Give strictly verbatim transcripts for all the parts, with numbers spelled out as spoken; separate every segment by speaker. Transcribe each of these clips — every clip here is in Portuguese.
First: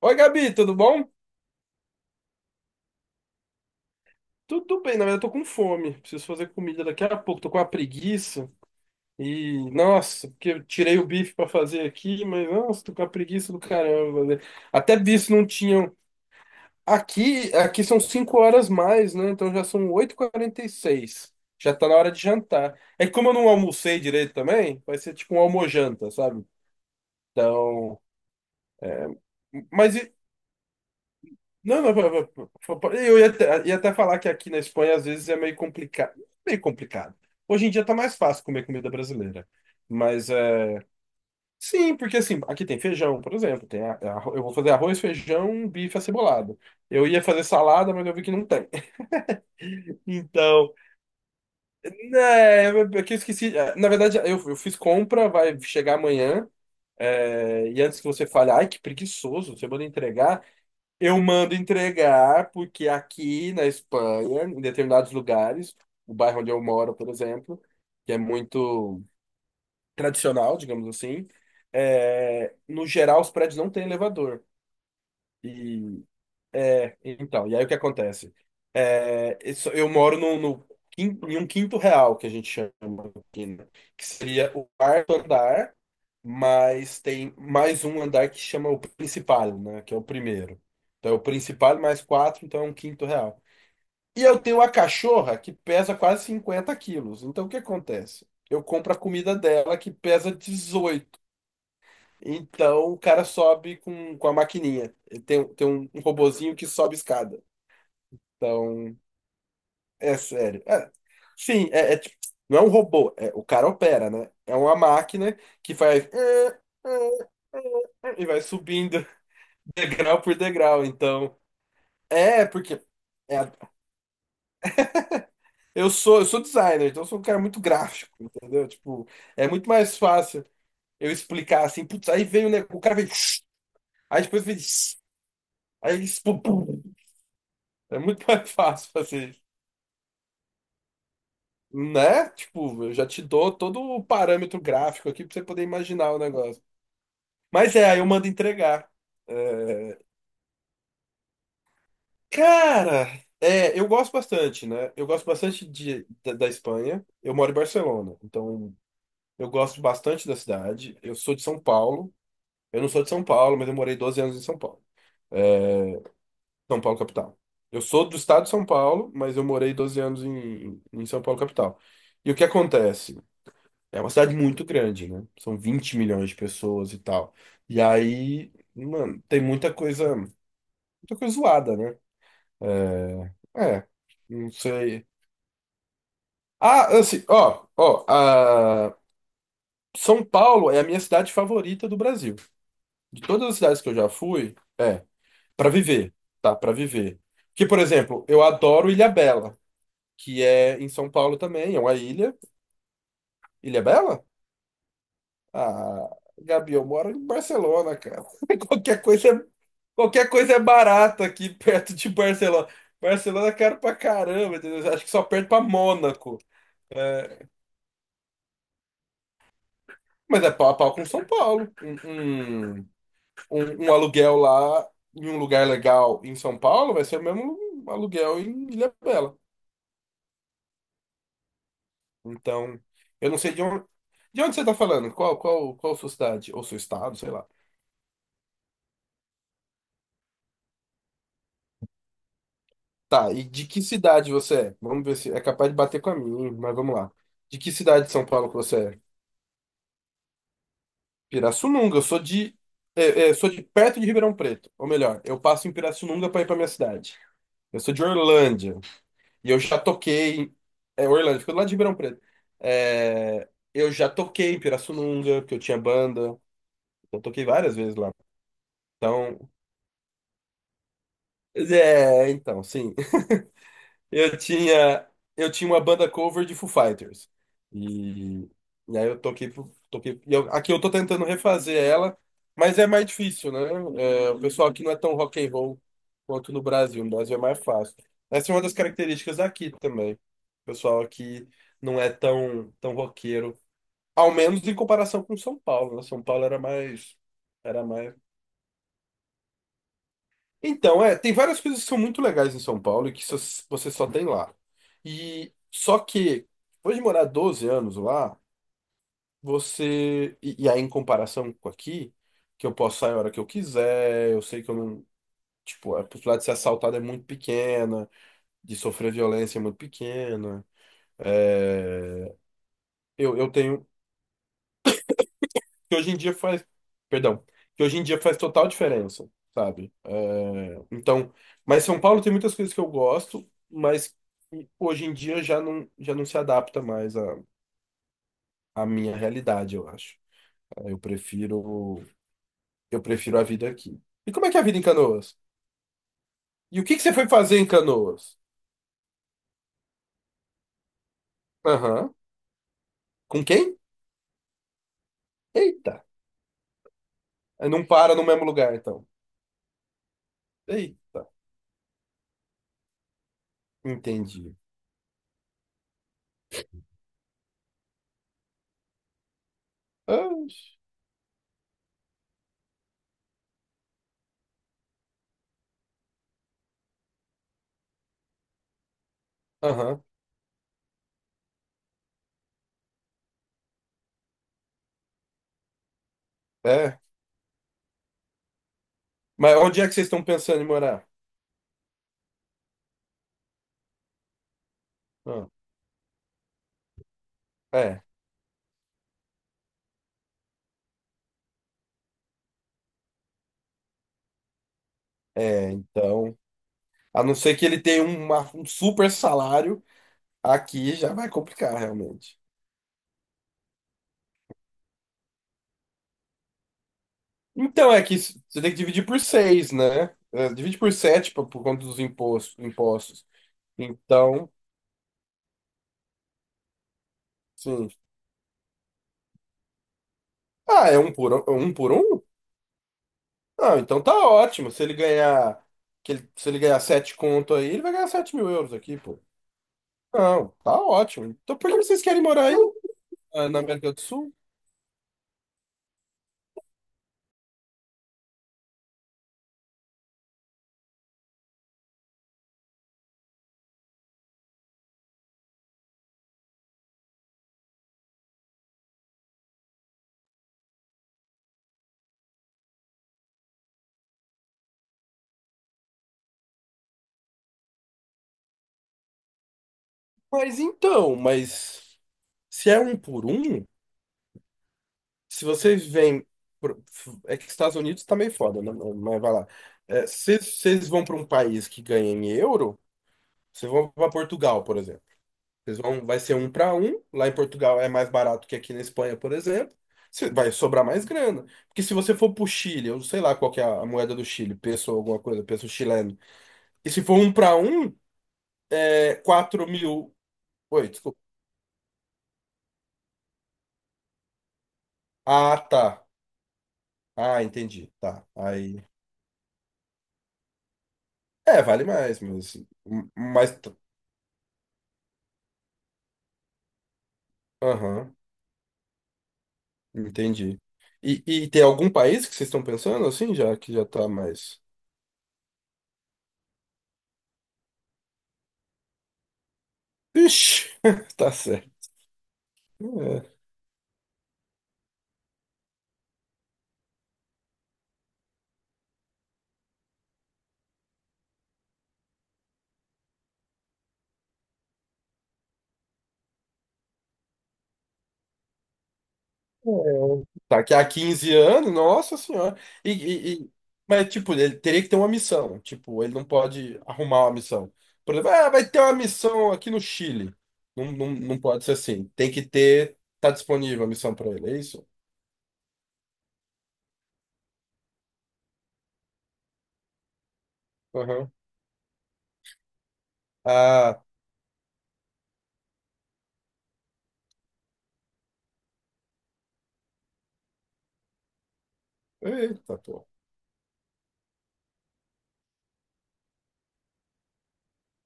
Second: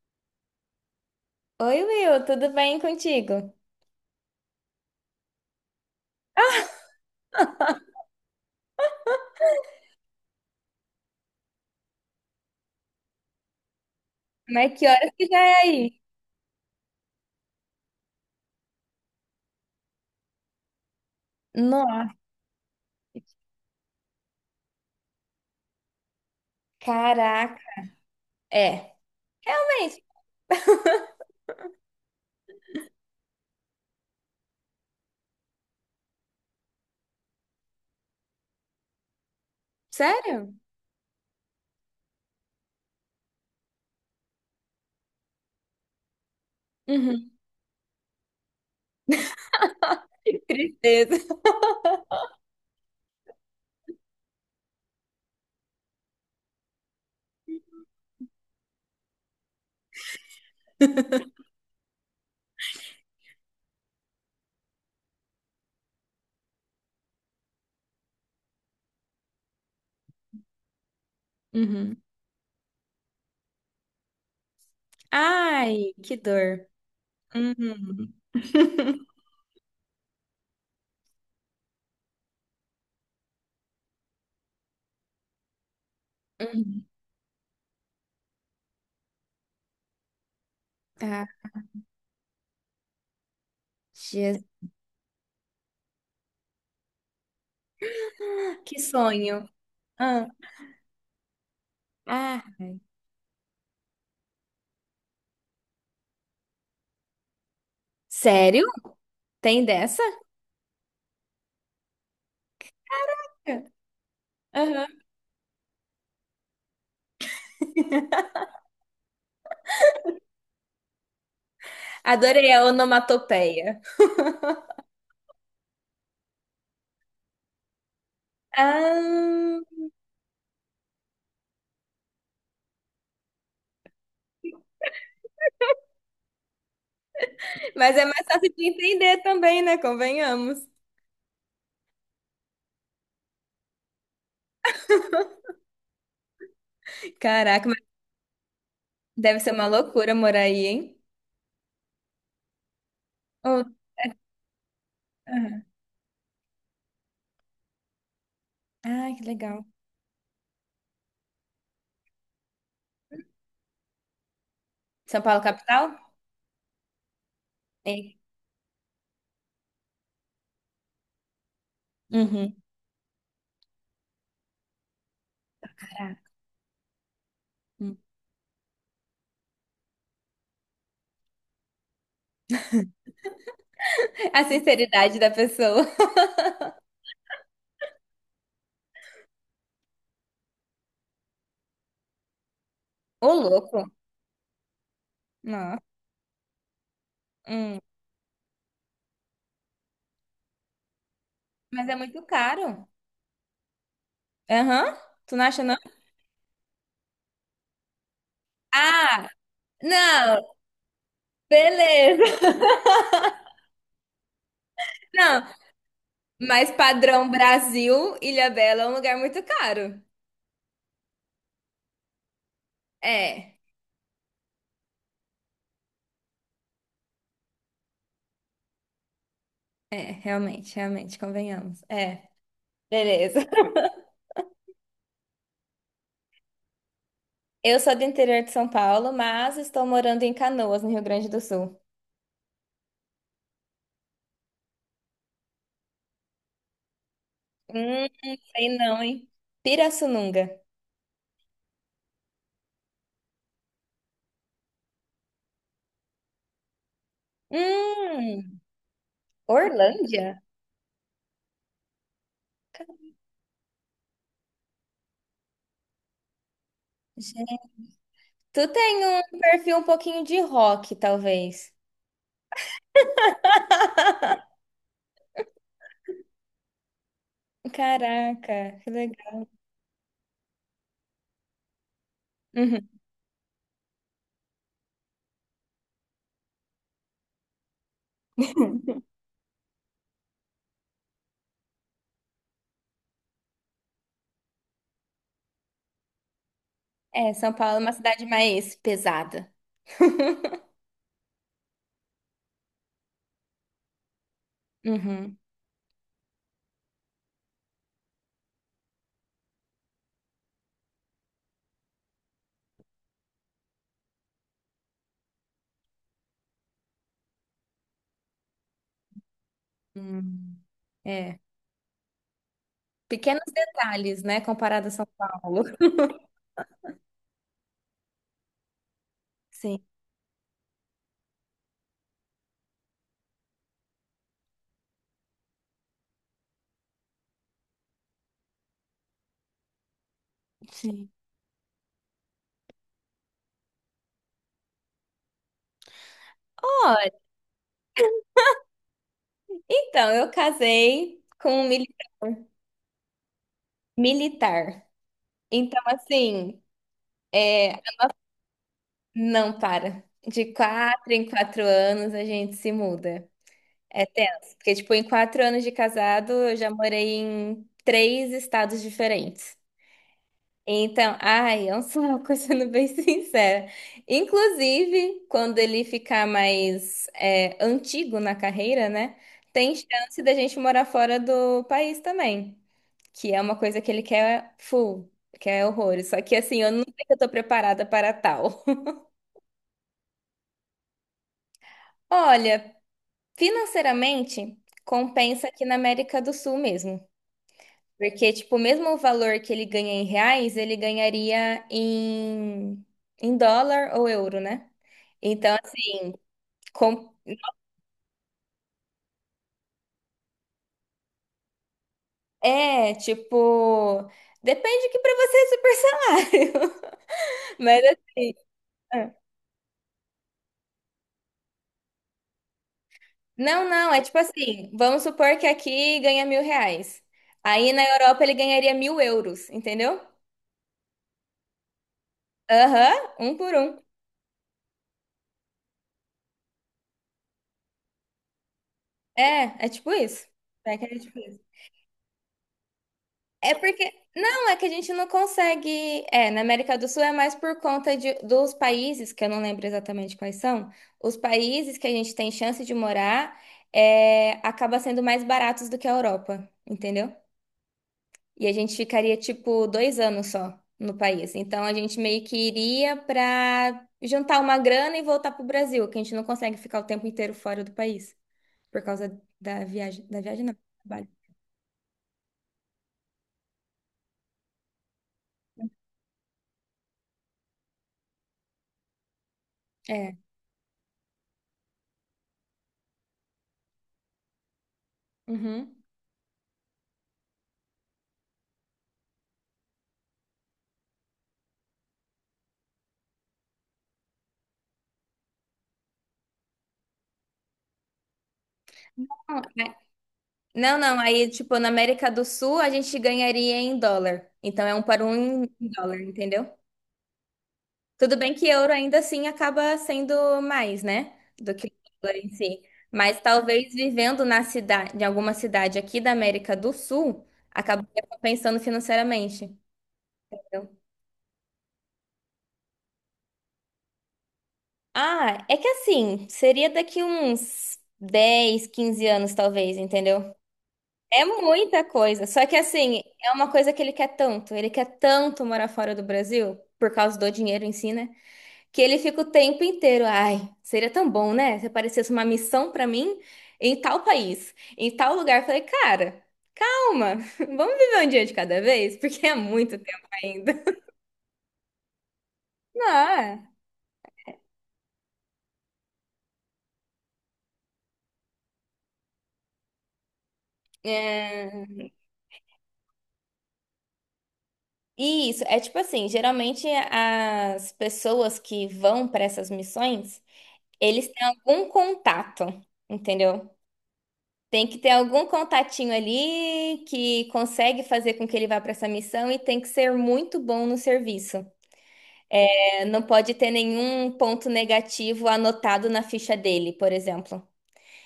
Speaker 1: Oi, Gabi, tudo bom?
Speaker 2: Oi, Will, tudo bem contigo?
Speaker 1: Tudo bem, na verdade eu tô com fome. Preciso fazer comida daqui a pouco, tô com uma preguiça. E, nossa, porque eu tirei o bife pra fazer aqui, mas, nossa, tô com a preguiça do caramba, né?
Speaker 2: Mas que
Speaker 1: Até
Speaker 2: horas que
Speaker 1: bife
Speaker 2: já
Speaker 1: não
Speaker 2: é
Speaker 1: tinham.
Speaker 2: aí?
Speaker 1: Aqui, aqui são cinco horas mais, né? Então já são oito e seis. Já tá na
Speaker 2: Nossa,
Speaker 1: hora de jantar. É que como eu não almocei direito também, vai ser tipo um almojanta, sabe?
Speaker 2: caraca.
Speaker 1: Então.
Speaker 2: É,
Speaker 1: Mas
Speaker 2: realmente.
Speaker 1: e, não, não, pa- pa- pa- eu ia até, ia até falar que aqui na Espanha às vezes é meio complicado. Meio complicado. Hoje em dia tá mais fácil comer comida brasileira. Mas
Speaker 2: Sério?
Speaker 1: é. Sim, porque assim, aqui tem feijão, por exemplo. Tem a- a- eu vou fazer arroz, feijão, bife acebolado. Eu ia
Speaker 2: Uhum.
Speaker 1: fazer salada, mas eu vi que não tem.
Speaker 2: Que
Speaker 1: Então,
Speaker 2: tristeza.
Speaker 1: né, eu- é que esqueci. é, Na verdade, eu, eu fiz compra, vai chegar amanhã. é, e antes que você fale, ai, que preguiçoso, você manda entregar. Eu mando entregar, porque aqui na Espanha, em determinados lugares, o bairro onde eu moro, por exemplo, que é muito tradicional, digamos assim,
Speaker 2: Uhum.
Speaker 1: é, no geral os prédios não têm elevador.
Speaker 2: Ai,
Speaker 1: E
Speaker 2: que dor.
Speaker 1: então, e aí o que
Speaker 2: Uhum.
Speaker 1: acontece? É, isso- eu moro no, no quin- em um quinto real, que a gente chama aqui, né? Que seria o quarto andar,
Speaker 2: Uhum.
Speaker 1: mas tem mais um andar que chama o principal, né? Que é o primeiro. Então é o
Speaker 2: Ah,
Speaker 1: principal mais quatro, então é um quinto real. E eu
Speaker 2: Jesus.
Speaker 1: tenho uma cachorra que pesa quase cinquenta quilos. Então o que acontece? Eu
Speaker 2: Que
Speaker 1: compro a comida
Speaker 2: sonho.
Speaker 1: dela que
Speaker 2: Ah,
Speaker 1: pesa dezoito.
Speaker 2: ah.
Speaker 1: Então o cara sobe com, com a maquininha. Ele Tem, tem um, um robozinho que sobe escada.
Speaker 2: Sério?
Speaker 1: Então,
Speaker 2: Tem dessa?
Speaker 1: é sério. É, sim, é, é tipo, não é um robô, é, o cara opera, né? É uma
Speaker 2: Aham.
Speaker 1: máquina que faz "Ah, ah", e vai subindo degrau por degrau. Então, é
Speaker 2: Adorei a
Speaker 1: porque é,
Speaker 2: onomatopeia.
Speaker 1: Eu sou, eu sou designer, então eu sou um cara muito gráfico, entendeu? Tipo, é
Speaker 2: Ah,
Speaker 1: muito mais fácil eu explicar assim, putz, aí veio, né? O cara veio, aí depois veio, aí eles, pum, pum.
Speaker 2: mas
Speaker 1: É
Speaker 2: é mais
Speaker 1: muito mais
Speaker 2: fácil de
Speaker 1: fácil
Speaker 2: entender
Speaker 1: fazer isso,
Speaker 2: também, né? Convenhamos.
Speaker 1: né? Tipo, eu já te dou todo o parâmetro gráfico aqui pra você poder imaginar o negócio.
Speaker 2: Caraca,
Speaker 1: Mas
Speaker 2: mas
Speaker 1: é, aí eu mando entregar.
Speaker 2: deve ser uma
Speaker 1: É,
Speaker 2: loucura morar aí, hein?
Speaker 1: cara,
Speaker 2: Oh,
Speaker 1: é, eu gosto bastante, né? Eu gosto
Speaker 2: aham.
Speaker 1: bastante de, da, da Espanha. Eu moro em Barcelona, então
Speaker 2: Ah, que
Speaker 1: eu
Speaker 2: legal.
Speaker 1: gosto bastante da cidade. Eu sou de São Paulo. Eu não sou de São Paulo, mas eu morei doze anos em São Paulo.
Speaker 2: São Paulo,
Speaker 1: É,
Speaker 2: capital?
Speaker 1: São Paulo, capital. Eu sou
Speaker 2: É.
Speaker 1: do estado de São Paulo, mas eu morei doze anos em, em São Paulo, capital. E o que
Speaker 2: Uhum.
Speaker 1: acontece? É uma cidade muito grande, né? São vinte
Speaker 2: Caraca.
Speaker 1: milhões de pessoas e tal. E
Speaker 2: Hum.
Speaker 1: aí, mano, tem muita coisa, muita coisa zoada, né? É, é,
Speaker 2: A
Speaker 1: não sei.
Speaker 2: sinceridade da pessoa.
Speaker 1: Ah, assim, ó, ó, a- São Paulo é a minha cidade favorita do Brasil. De
Speaker 2: Ô,
Speaker 1: todas as cidades
Speaker 2: louco.
Speaker 1: que eu já fui, é. Para
Speaker 2: Não.
Speaker 1: viver, tá? Para viver. Que, por
Speaker 2: Hum.
Speaker 1: exemplo, eu adoro Ilhabela, que é em São Paulo também, é
Speaker 2: Mas é
Speaker 1: uma
Speaker 2: muito
Speaker 1: ilha.
Speaker 2: caro.
Speaker 1: Ilhabela?
Speaker 2: Aham. Tu não acha, não?
Speaker 1: Ah, Gabi, eu moro em Barcelona, cara. Qualquer
Speaker 2: Ah,
Speaker 1: coisa é, qualquer
Speaker 2: não.
Speaker 1: coisa é barata aqui perto de
Speaker 2: Beleza.
Speaker 1: Barcelona. Barcelona é caro pra caramba, entendeu? Acho que só
Speaker 2: Não,
Speaker 1: perto pra Mônaco.
Speaker 2: mas padrão
Speaker 1: É,
Speaker 2: Brasil, Ilhabela é um lugar muito caro.
Speaker 1: mas é pau a pau com São Paulo. Um, um,
Speaker 2: É.
Speaker 1: um- um aluguel lá em um lugar legal em São Paulo vai ser o mesmo aluguel em Ilhabela.
Speaker 2: É, realmente, realmente, convenhamos. É,
Speaker 1: Então, eu não
Speaker 2: beleza.
Speaker 1: sei de onde, de onde você está falando, qual, qual, qual sua cidade, ou seu estado, sei lá.
Speaker 2: Eu sou do interior de São Paulo, mas estou morando em Canoas, no Rio Grande do Sul.
Speaker 1: Tá, e de que cidade você é? Vamos ver se é capaz de bater com a minha, mas vamos lá. De que
Speaker 2: Hum,
Speaker 1: cidade de São Paulo que
Speaker 2: sei
Speaker 1: você
Speaker 2: não,
Speaker 1: é?
Speaker 2: hein? Pirassununga.
Speaker 1: Pirassununga, eu sou de, é, é, sou de perto de Ribeirão Preto, ou melhor, eu passo em Pirassununga para ir para minha cidade. Eu sou de
Speaker 2: Hum,
Speaker 1: Orlândia, e eu já toquei,
Speaker 2: Orlândia?
Speaker 1: em- é, Orlândia fica do lado de Ribeirão Preto. É, eu já toquei em Pirassununga, porque eu tinha banda, eu toquei
Speaker 2: Gente,
Speaker 1: várias vezes lá.
Speaker 2: Tu tem um
Speaker 1: Então,
Speaker 2: perfil um pouquinho de rock, talvez.
Speaker 1: é, então, sim. Eu tinha, eu tinha uma banda cover de Foo Fighters. E,
Speaker 2: Caraca, que
Speaker 1: e aí eu
Speaker 2: legal.
Speaker 1: toquei, pro- toquei e eu- aqui eu tô tentando refazer ela, mas é
Speaker 2: Uhum.
Speaker 1: mais difícil, né? É, o pessoal aqui não é tão rock and roll quanto no Brasil. No Brasil é mais fácil. Essa é uma das características aqui também. O pessoal aqui não é tão, tão roqueiro, ao menos em comparação com São Paulo, né? São Paulo era mais,
Speaker 2: É, São Paulo é
Speaker 1: era
Speaker 2: uma
Speaker 1: mais
Speaker 2: cidade mais pesada.
Speaker 1: então, é, tem várias coisas que são muito legais em São Paulo e que só- você só tem lá.
Speaker 2: Uhum.
Speaker 1: E só que, depois de morar doze anos lá, você. E, e aí, em comparação com aqui, que eu posso sair a hora que eu quiser, eu sei que eu não. Tipo, a possibilidade de ser assaltado é muito pequena, de sofrer violência é muito
Speaker 2: Hum.
Speaker 1: pequena.
Speaker 2: É.
Speaker 1: É, eu,
Speaker 2: Pequenos
Speaker 1: eu tenho.
Speaker 2: detalhes, né, comparado a São Paulo.
Speaker 1: que hoje em dia faz, perdão, que hoje em dia faz total diferença,
Speaker 2: Sim,
Speaker 1: sabe? É, então, mas São Paulo tem muitas coisas que eu gosto, mas que hoje em dia já não, já não se adapta mais à, à minha realidade, eu acho. Eu
Speaker 2: sim.
Speaker 1: prefiro, eu prefiro a vida aqui. E como é que é a vida em Canoas? E o que que
Speaker 2: Olha,
Speaker 1: você foi fazer em Canoas?
Speaker 2: então, eu casei com um mili-
Speaker 1: Aham. Com quem?
Speaker 2: militar. Então,
Speaker 1: Eita.
Speaker 2: assim, é,
Speaker 1: Não para no mesmo lugar, então.
Speaker 2: não para. De quatro em
Speaker 1: Eita.
Speaker 2: quatro anos a gente se muda. É tenso.
Speaker 1: Entendi.
Speaker 2: Porque, tipo, em quatro anos de casado, eu já morei em três estados diferentes.
Speaker 1: Ah,
Speaker 2: Então, ai, é um saco, sendo bem sincera. Inclusive, quando ele ficar mais é, antigo na carreira, né? Tem
Speaker 1: aham.
Speaker 2: chance da gente morar fora do país também. Que é uma coisa que ele quer full, quer horrores. Só que assim, eu não sei
Speaker 1: É.
Speaker 2: que eu tô preparada para tal.
Speaker 1: Mas onde é que vocês estão pensando em morar?
Speaker 2: Olha, financeiramente,
Speaker 1: Ah,
Speaker 2: compensa aqui na América do Sul mesmo.
Speaker 1: é.
Speaker 2: Porque, tipo, mesmo o valor que ele ganha em reais, ele ganharia em, em dólar ou euro, né? Então,
Speaker 1: É,
Speaker 2: assim,
Speaker 1: então,
Speaker 2: com-
Speaker 1: a não ser que ele tenha um, uma- um super salário, aqui já vai complicar, realmente.
Speaker 2: é, tipo, depende que para você é super salário. Mas
Speaker 1: Então, é que
Speaker 2: assim.
Speaker 1: s- você tem que dividir
Speaker 2: ah,
Speaker 1: por seis, né? É, divide por sete por, por conta dos impostos, impostos.
Speaker 2: Não, não, é tipo
Speaker 1: Então,
Speaker 2: assim, vamos supor que aqui ganha mil reais. Aí na
Speaker 1: sim.
Speaker 2: Europa ele ganharia mil euros, entendeu?
Speaker 1: Ah, é um por um? É um por um?
Speaker 2: Aham, um por um.
Speaker 1: Ah, então tá ótimo. Se ele ganhar, que ele- se ele ganhar sete conto aí, ele vai ganhar sete mil euros aqui, pô.
Speaker 2: É, é tipo isso.
Speaker 1: Não, tá
Speaker 2: É que é tipo
Speaker 1: ótimo.
Speaker 2: isso.
Speaker 1: Então, por que vocês querem morar aí, ah,
Speaker 2: É
Speaker 1: na
Speaker 2: porque.
Speaker 1: América do Sul?
Speaker 2: Não, é que a gente não consegue. É, na América do Sul é mais por conta de, dos países, que eu não lembro exatamente quais são, os países que a gente tem chance de morar é, acaba sendo mais baratos do que a Europa, entendeu? E a gente ficaria, tipo, dois anos só no país. Então a gente meio que iria para juntar uma grana e voltar pro Brasil, que a gente não consegue ficar o tempo inteiro fora do país, por causa da viagem. Da viagem, não. do
Speaker 1: Mas
Speaker 2: Trabalho.
Speaker 1: então, mas se é um por um. Se vocês vêm. Pro- É que Estados Unidos tá meio foda, né? Mas vai lá. É,
Speaker 2: É.
Speaker 1: se vocês vão para um país que ganha em euro, vocês vão para Portugal, por exemplo.
Speaker 2: Uhum.
Speaker 1: Vocês vão, vai ser um para um. Lá em Portugal é mais barato que aqui na Espanha, por exemplo. Cê- vai sobrar mais grana. Porque se você for pro Chile, eu sei lá qual que é a moeda do Chile, peso ou alguma coisa, peso chileno. E se for um para um, é quatro mil.
Speaker 2: Não,
Speaker 1: Oi,
Speaker 2: não.
Speaker 1: desculpa.
Speaker 2: Aí, tipo, na América do Sul a gente ganharia em dólar. Então é um para um em
Speaker 1: Ah,
Speaker 2: dólar,
Speaker 1: tá.
Speaker 2: entendeu?
Speaker 1: Ah, entendi.
Speaker 2: Tudo
Speaker 1: Tá.
Speaker 2: bem que euro
Speaker 1: Aí.
Speaker 2: ainda assim acaba sendo mais, né? Do
Speaker 1: É,
Speaker 2: que
Speaker 1: vale
Speaker 2: dólar
Speaker 1: mais,
Speaker 2: em
Speaker 1: mas.
Speaker 2: si. Mas
Speaker 1: Mas.
Speaker 2: talvez vivendo na cidade, em alguma cidade aqui da América do Sul, acabaria
Speaker 1: Aham.
Speaker 2: compensando financeiramente.
Speaker 1: Entendi.
Speaker 2: Entendeu?
Speaker 1: E, e tem algum país que vocês estão pensando assim, já que já tá mais.
Speaker 2: Ah, é que assim, seria daqui uns dez, quinze anos, talvez, entendeu?
Speaker 1: Ixi,
Speaker 2: É
Speaker 1: tá certo.
Speaker 2: muita coisa. Só que assim, é
Speaker 1: É.
Speaker 2: uma coisa que ele quer tanto. Ele quer tanto morar fora do Brasil, por causa do dinheiro em si, né? Que ele fica o tempo inteiro. Ai, seria tão bom, né? Se aparecesse uma missão pra mim em tal país, em tal lugar. Eu Falei, cara, calma, vamos viver um dia de cada vez, porque é
Speaker 1: É.
Speaker 2: muito tempo ainda.
Speaker 1: Tá aqui há quinze anos, nossa senhora. E, e-
Speaker 2: Não,
Speaker 1: e- Mas, tipo, ele teria que ter uma missão. Tipo, ele não pode arrumar uma missão. Por exemplo, ah, vai ter uma missão aqui no Chile. Não, não, não pode
Speaker 2: é.
Speaker 1: ser assim. Tem que ter. Tá disponível a missão pra ele, é isso?
Speaker 2: Isso, é tipo assim, geralmente as pessoas que vão pra essas missões, eles têm
Speaker 1: Aham.
Speaker 2: algum contato, entendeu?
Speaker 1: Ah,
Speaker 2: Tem que ter algum contatinho ali que consegue fazer com que ele vá pra essa missão e tem que ser muito bom no serviço.
Speaker 1: eita,
Speaker 2: É, Não
Speaker 1: pô.
Speaker 2: pode ter nenhum ponto negativo anotado na ficha dele, por exemplo.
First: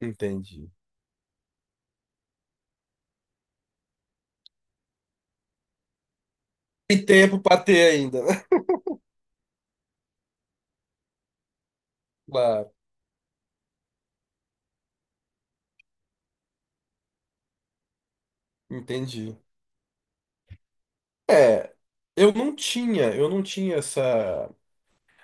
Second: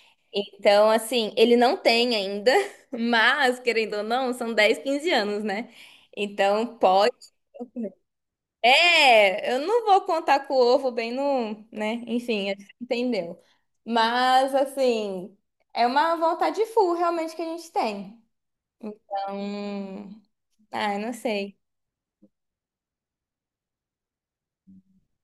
Speaker 1: Entendi.
Speaker 2: Então, assim, ele não tem ainda, mas, querendo ou não, são dez, quinze anos, né? Então,
Speaker 1: Tem
Speaker 2: pode.
Speaker 1: tempo pra ter ainda, né?
Speaker 2: É, eu não vou contar com o ovo bem no, né? Enfim, acho
Speaker 1: Claro,
Speaker 2: que entendeu. Mas, assim, é uma vontade full realmente que a gente tem.
Speaker 1: entendi.
Speaker 2: Então, ah, eu não sei.
Speaker 1: É, eu não tinha, eu não tinha essa.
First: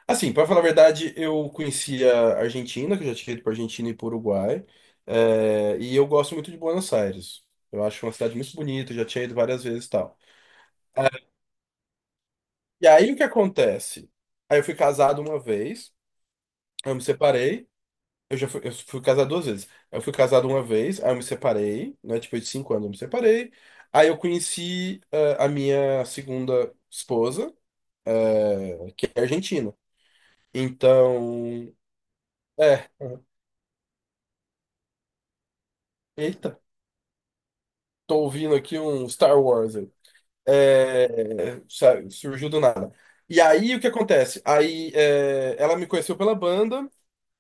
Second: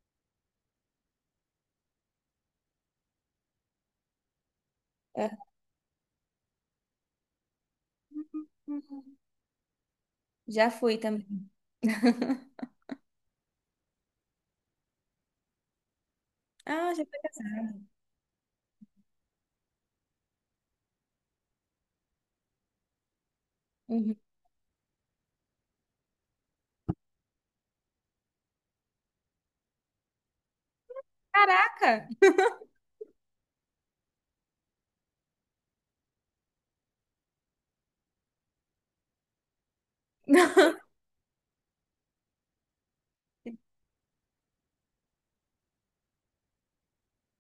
Speaker 1: Assim, para falar a verdade, eu conhecia a Argentina, que eu já tinha ido para Argentina e para Uruguai,
Speaker 2: Eu
Speaker 1: é, e eu gosto muito de Buenos Aires. Eu acho uma cidade muito bonita, eu já tinha ido várias vezes e tal.
Speaker 2: já fui também.
Speaker 1: Eh, E aí o que acontece? Aí eu fui casado uma vez, aí
Speaker 2: Ah,
Speaker 1: eu me
Speaker 2: já fui.
Speaker 1: separei. Eu já fui, eu fui casado duas vezes. Eu fui casado uma vez, aí eu me separei, né? Depois de cinco anos eu me separei. Aí
Speaker 2: Uhum.
Speaker 1: eu conheci eh, a minha segunda esposa, eh, que é argentina. Então,
Speaker 2: Caraca!
Speaker 1: é, eita, tô ouvindo aqui um Star Wars aí. É, sabe, surgiu do nada. E aí, o que acontece? Aí, é, ela me conheceu pela banda,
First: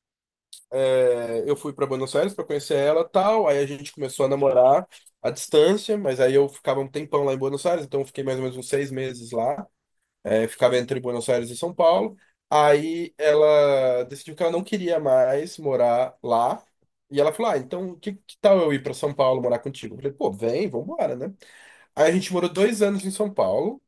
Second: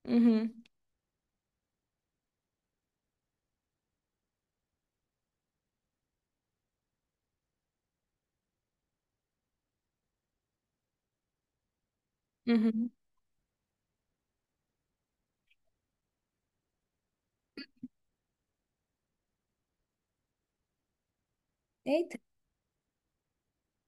Speaker 2: Uhum.
Speaker 1: é, eu fui pra Buenos Aires pra conhecer ela, tal. Aí a gente começou a namorar à distância, mas aí eu ficava um tempão lá em Buenos Aires, então eu fiquei mais ou menos uns seis meses lá. É, ficava entre Buenos Aires e São Paulo.
Speaker 2: Uhum.
Speaker 1: Aí ela decidiu que ela não queria mais morar lá. E ela falou: "Ah, então que, que tal eu ir para São Paulo morar contigo?" Eu falei: "Pô, vem, vambora, né?" Aí a
Speaker 2: Eita.
Speaker 1: gente morou dois anos em São Paulo,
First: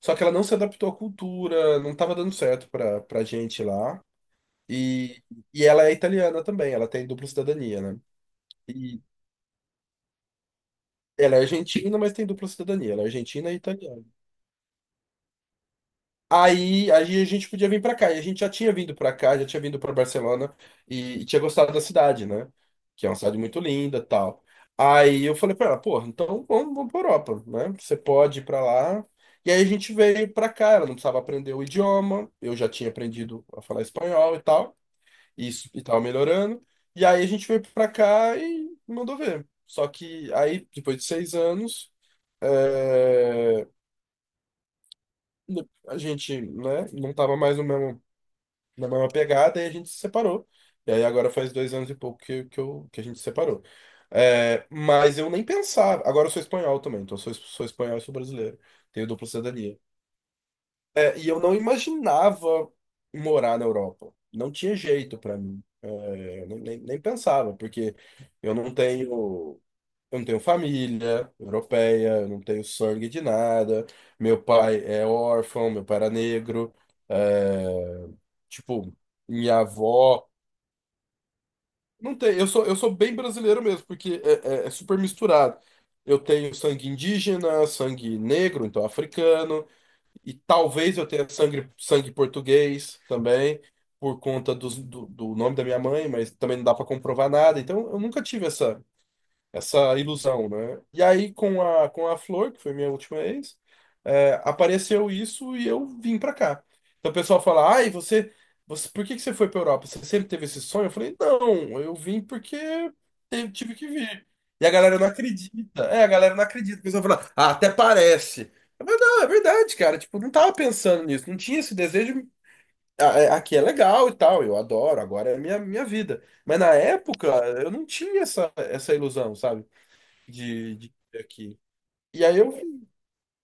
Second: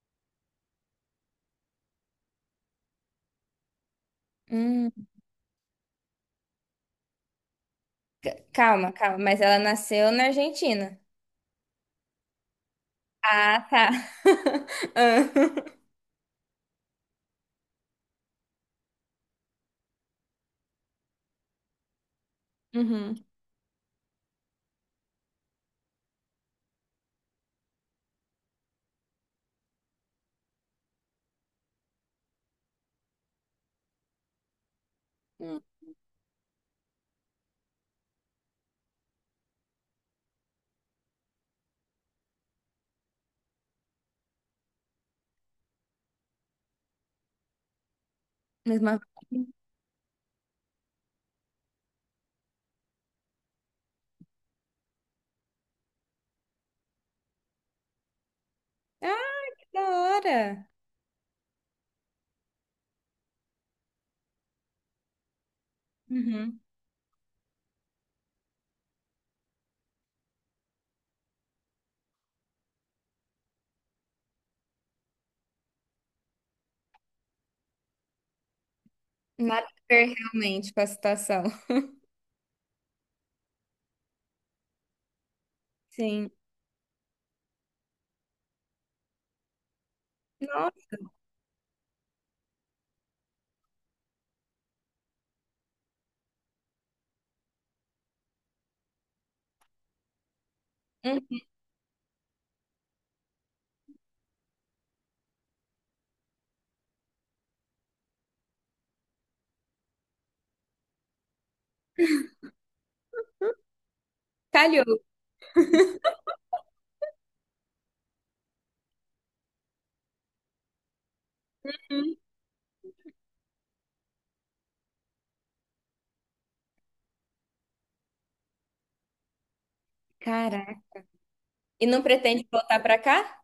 Speaker 1: só que ela não se adaptou à cultura, não tava dando certo pra, pra gente lá.
Speaker 2: Hum.
Speaker 1: E, e ela é italiana também, ela tem dupla cidadania, né?
Speaker 2: C- Calma,
Speaker 1: E
Speaker 2: calma. Mas ela nasceu na Argentina.
Speaker 1: ela é argentina, mas tem dupla cidadania, ela é argentina e
Speaker 2: Ah, tá.
Speaker 1: italiana.
Speaker 2: Ah.
Speaker 1: Aí, aí a gente podia vir pra cá. E a gente já tinha vindo pra cá, já tinha vindo pra Barcelona e, e tinha gostado da cidade, né? Que é uma
Speaker 2: Uhum.
Speaker 1: cidade muito linda, tal. Aí eu falei pra ela, porra, então vamos, vamos pra Europa, né? Você pode ir pra lá. E aí a gente veio pra cá, ela não precisava aprender o idioma, eu já tinha aprendido a falar espanhol e tal, e
Speaker 2: Hum,
Speaker 1: isso e tava melhorando. E aí a gente veio pra cá e mandou ver. Só que aí, depois de seis anos, é, a gente, né, não tava mais no mesmo na
Speaker 2: Mesma.
Speaker 1: mesma pegada, e a gente se separou. E aí agora faz dois anos e pouco que, que, eu, que a gente se separou. É, mas eu nem pensava. Agora eu sou espanhol também, então eu sou, sou espanhol e sou brasileiro. Tenho dupla
Speaker 2: Ah,
Speaker 1: cidadania.
Speaker 2: da hora.
Speaker 1: É, e eu não imaginava morar na Europa. Não tinha jeito pra mim. É,
Speaker 2: Uhum.
Speaker 1: nem, nem, nem pensava, porque eu não tenho. Eu não tenho família europeia, eu não tenho sangue de nada. Meu pai é órfão, meu pai era negro. É, tipo, minha
Speaker 2: Nada a ver
Speaker 1: avó.
Speaker 2: realmente com a situação.
Speaker 1: Não tem, eu sou, eu sou bem brasileiro mesmo, porque é, é- é super misturado. Eu
Speaker 2: Sim.
Speaker 1: tenho sangue indígena, sangue negro, então africano, e
Speaker 2: Nossa,
Speaker 1: talvez eu tenha sangue, sangue português também, por conta dos- do, do nome da minha mãe, mas também não dá para comprovar nada. Então eu nunca tive essa essa ilusão, né? E aí
Speaker 2: hum,
Speaker 1: com a com a Flor, que foi minha última ex, é, apareceu isso e eu vim pra cá. Então o pessoal fala: "Ai, você, você, por que que você foi pra Europa? Você sempre teve esse sonho?" Eu falei: "Não, eu vim porque te- tive que vir." E a galera
Speaker 2: calhou.
Speaker 1: não acredita. É, a galera não acredita. O pessoal fala: "Ah, até parece." Mas não, é verdade, cara. Tipo, não tava pensando nisso, não tinha esse
Speaker 2: Uhum.
Speaker 1: desejo. Ah, é- Aqui é legal e tal, eu adoro, agora é minha, minha vida. Mas na época eu não tinha essa, essa ilusão, sabe? de,
Speaker 2: Caraca.
Speaker 1: de aqui.
Speaker 2: E não
Speaker 1: E aí
Speaker 2: pretende
Speaker 1: eu,
Speaker 2: voltar pra cá?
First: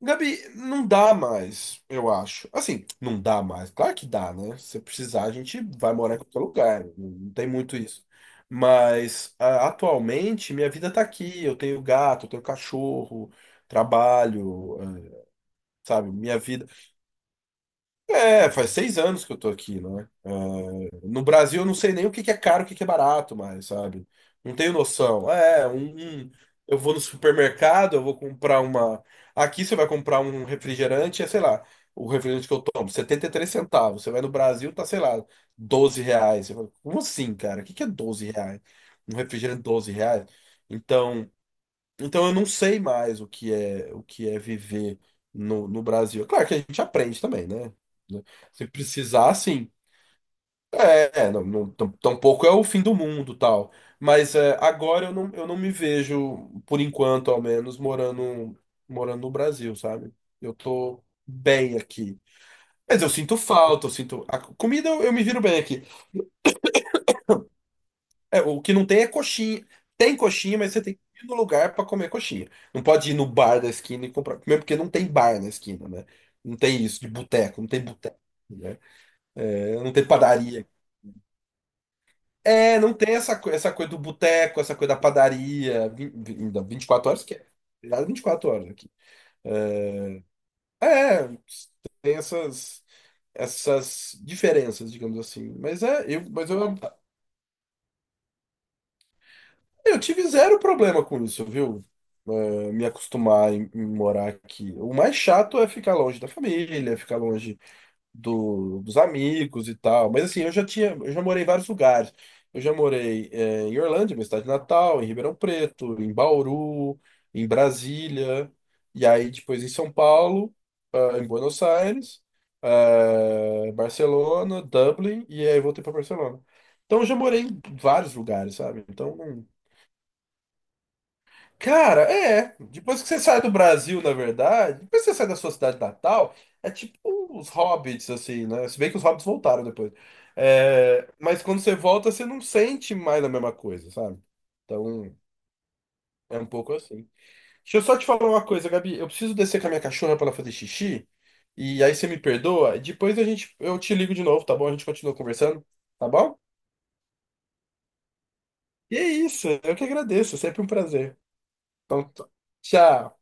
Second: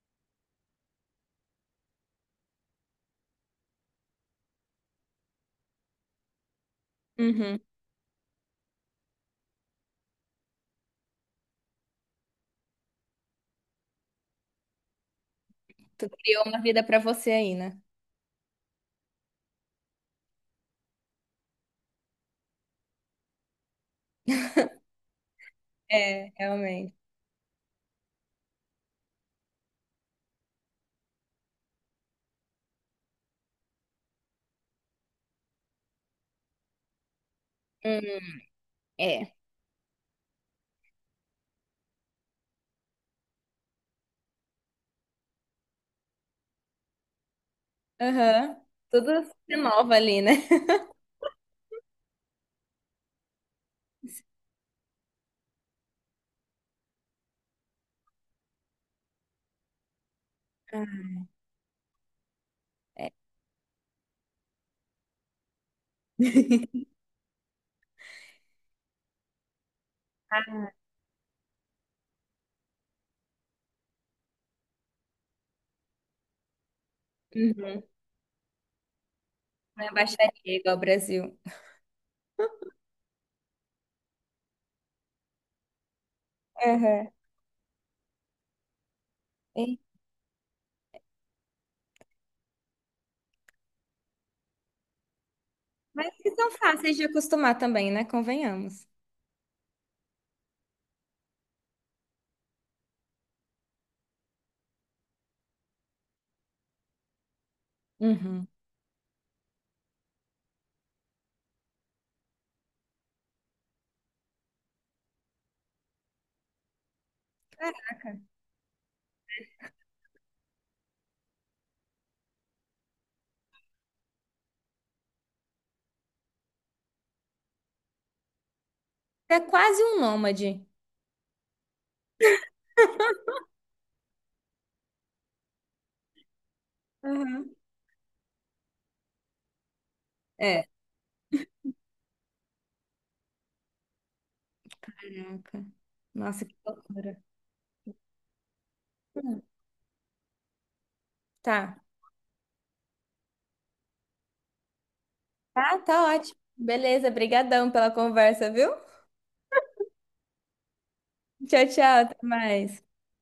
Speaker 1: Gabi, não dá mais, eu acho. Assim, não dá mais. Claro que dá, né? Se precisar, a gente vai morar em qualquer lugar. Não não tem
Speaker 2: Uhum.
Speaker 1: muito isso. Mas a- atualmente minha vida tá aqui. Eu tenho gato, eu tenho cachorro, trabalho, eh,
Speaker 2: Tu
Speaker 1: sabe? Minha
Speaker 2: criou uma
Speaker 1: vida
Speaker 2: vida pra você aí, né?
Speaker 1: é, faz seis anos que eu tô aqui, né? É, no Brasil eu não sei nem o que que é caro, o que que é barato mais, sabe? Não tenho noção. É, um, um-
Speaker 2: É,
Speaker 1: eu
Speaker 2: realmente.
Speaker 1: vou no supermercado, eu vou comprar uma. Aqui você vai comprar um refrigerante, é, sei lá, o refrigerante que eu tomo, setenta e três centavos. Você vai no Brasil, tá, sei lá, doze reais. Você fala, como assim, cara? O que que é
Speaker 2: Hum,
Speaker 1: doze reais? Um
Speaker 2: é.
Speaker 1: refrigerante doze reais? Então. Então eu não sei mais o que é o que é viver no, no Brasil. É claro que a gente aprende também, né? Né?
Speaker 2: Aham.
Speaker 1: Se
Speaker 2: Tudo se
Speaker 1: precisar, sim.
Speaker 2: renova ali, né?
Speaker 1: É, é, não, não, tam- tampouco é o fim do mundo, tal. Mas é, agora eu não, eu não me vejo, por enquanto, ao menos, morando, morando no Brasil, sabe? Eu tô
Speaker 2: Ah.
Speaker 1: bem aqui. Mas eu
Speaker 2: É.
Speaker 1: sinto falta, eu sinto. A comida eu, eu me viro bem aqui. É, o que não tem é coxinha. Tem coxinha, mas você tem que ir no lugar para comer coxinha. Não pode ir no bar da esquina e comprar. Primeiro porque não tem bar na esquina, né? Não tem isso de boteco, não tem
Speaker 2: Uhum.
Speaker 1: boteco, né? É,
Speaker 2: Não é
Speaker 1: não tem
Speaker 2: baixaria
Speaker 1: padaria.
Speaker 2: igual ao Brasil.
Speaker 1: É, não tem essa, co- essa coisa do boteco, essa coisa da padaria, vin- vin- ainda
Speaker 2: Aham.
Speaker 1: vinte e quatro horas que é. Virada vinte e quatro horas aqui.
Speaker 2: E-
Speaker 1: É, é, tem essas, essas diferenças, digamos assim. Mas é,
Speaker 2: Mas
Speaker 1: eu,
Speaker 2: que
Speaker 1: mas
Speaker 2: são
Speaker 1: eu
Speaker 2: fáceis de acostumar também, né? Convenhamos.
Speaker 1: Eu tive zero problema com isso, viu? Eh, me acostumar em, em morar aqui. O mais chato é ficar longe da família, ficar longe
Speaker 2: Uhum.
Speaker 1: do- dos amigos e tal. Mas assim, eu já tinha, eu já morei em vários lugares. Eu já morei, eh, em Orlândia, minha cidade natal, em Ribeirão Preto, em Bauru, em
Speaker 2: Cara,
Speaker 1: Brasília, e aí depois em São Paulo, ah, em Buenos Aires, eh, Barcelona, Dublin, e aí voltei para Barcelona. Então eu já morei em vários lugares, sabe? Então
Speaker 2: É quase um nômade.
Speaker 1: cara, é. Depois que você sai do Brasil, na verdade, depois que você sai da sua cidade natal, é tipo os
Speaker 2: Uhum.
Speaker 1: hobbits, assim, né? Se bem que os hobbits voltaram depois.
Speaker 2: É.
Speaker 1: É, mas quando você volta, você não sente mais a mesma coisa, sabe? Então,
Speaker 2: Caraca.
Speaker 1: é
Speaker 2: Nossa,
Speaker 1: um
Speaker 2: que
Speaker 1: pouco assim.
Speaker 2: loucura.
Speaker 1: Deixa eu só te falar uma coisa, Gabi. Eu preciso
Speaker 2: Hum,
Speaker 1: descer com a minha cachorra pra ela fazer xixi.
Speaker 2: Tá.
Speaker 1: E aí você me perdoa. E depois a gente, eu te ligo de novo, tá bom? A gente continua conversando,
Speaker 2: Tá, tá
Speaker 1: tá
Speaker 2: ótimo.
Speaker 1: bom?
Speaker 2: Beleza, brigadão pela conversa, viu?
Speaker 1: E é isso. Eu que agradeço. É sempre um prazer.
Speaker 2: Tchau, tchau,
Speaker 1: Então,
Speaker 2: até
Speaker 1: t-
Speaker 2: mais.
Speaker 1: tchau.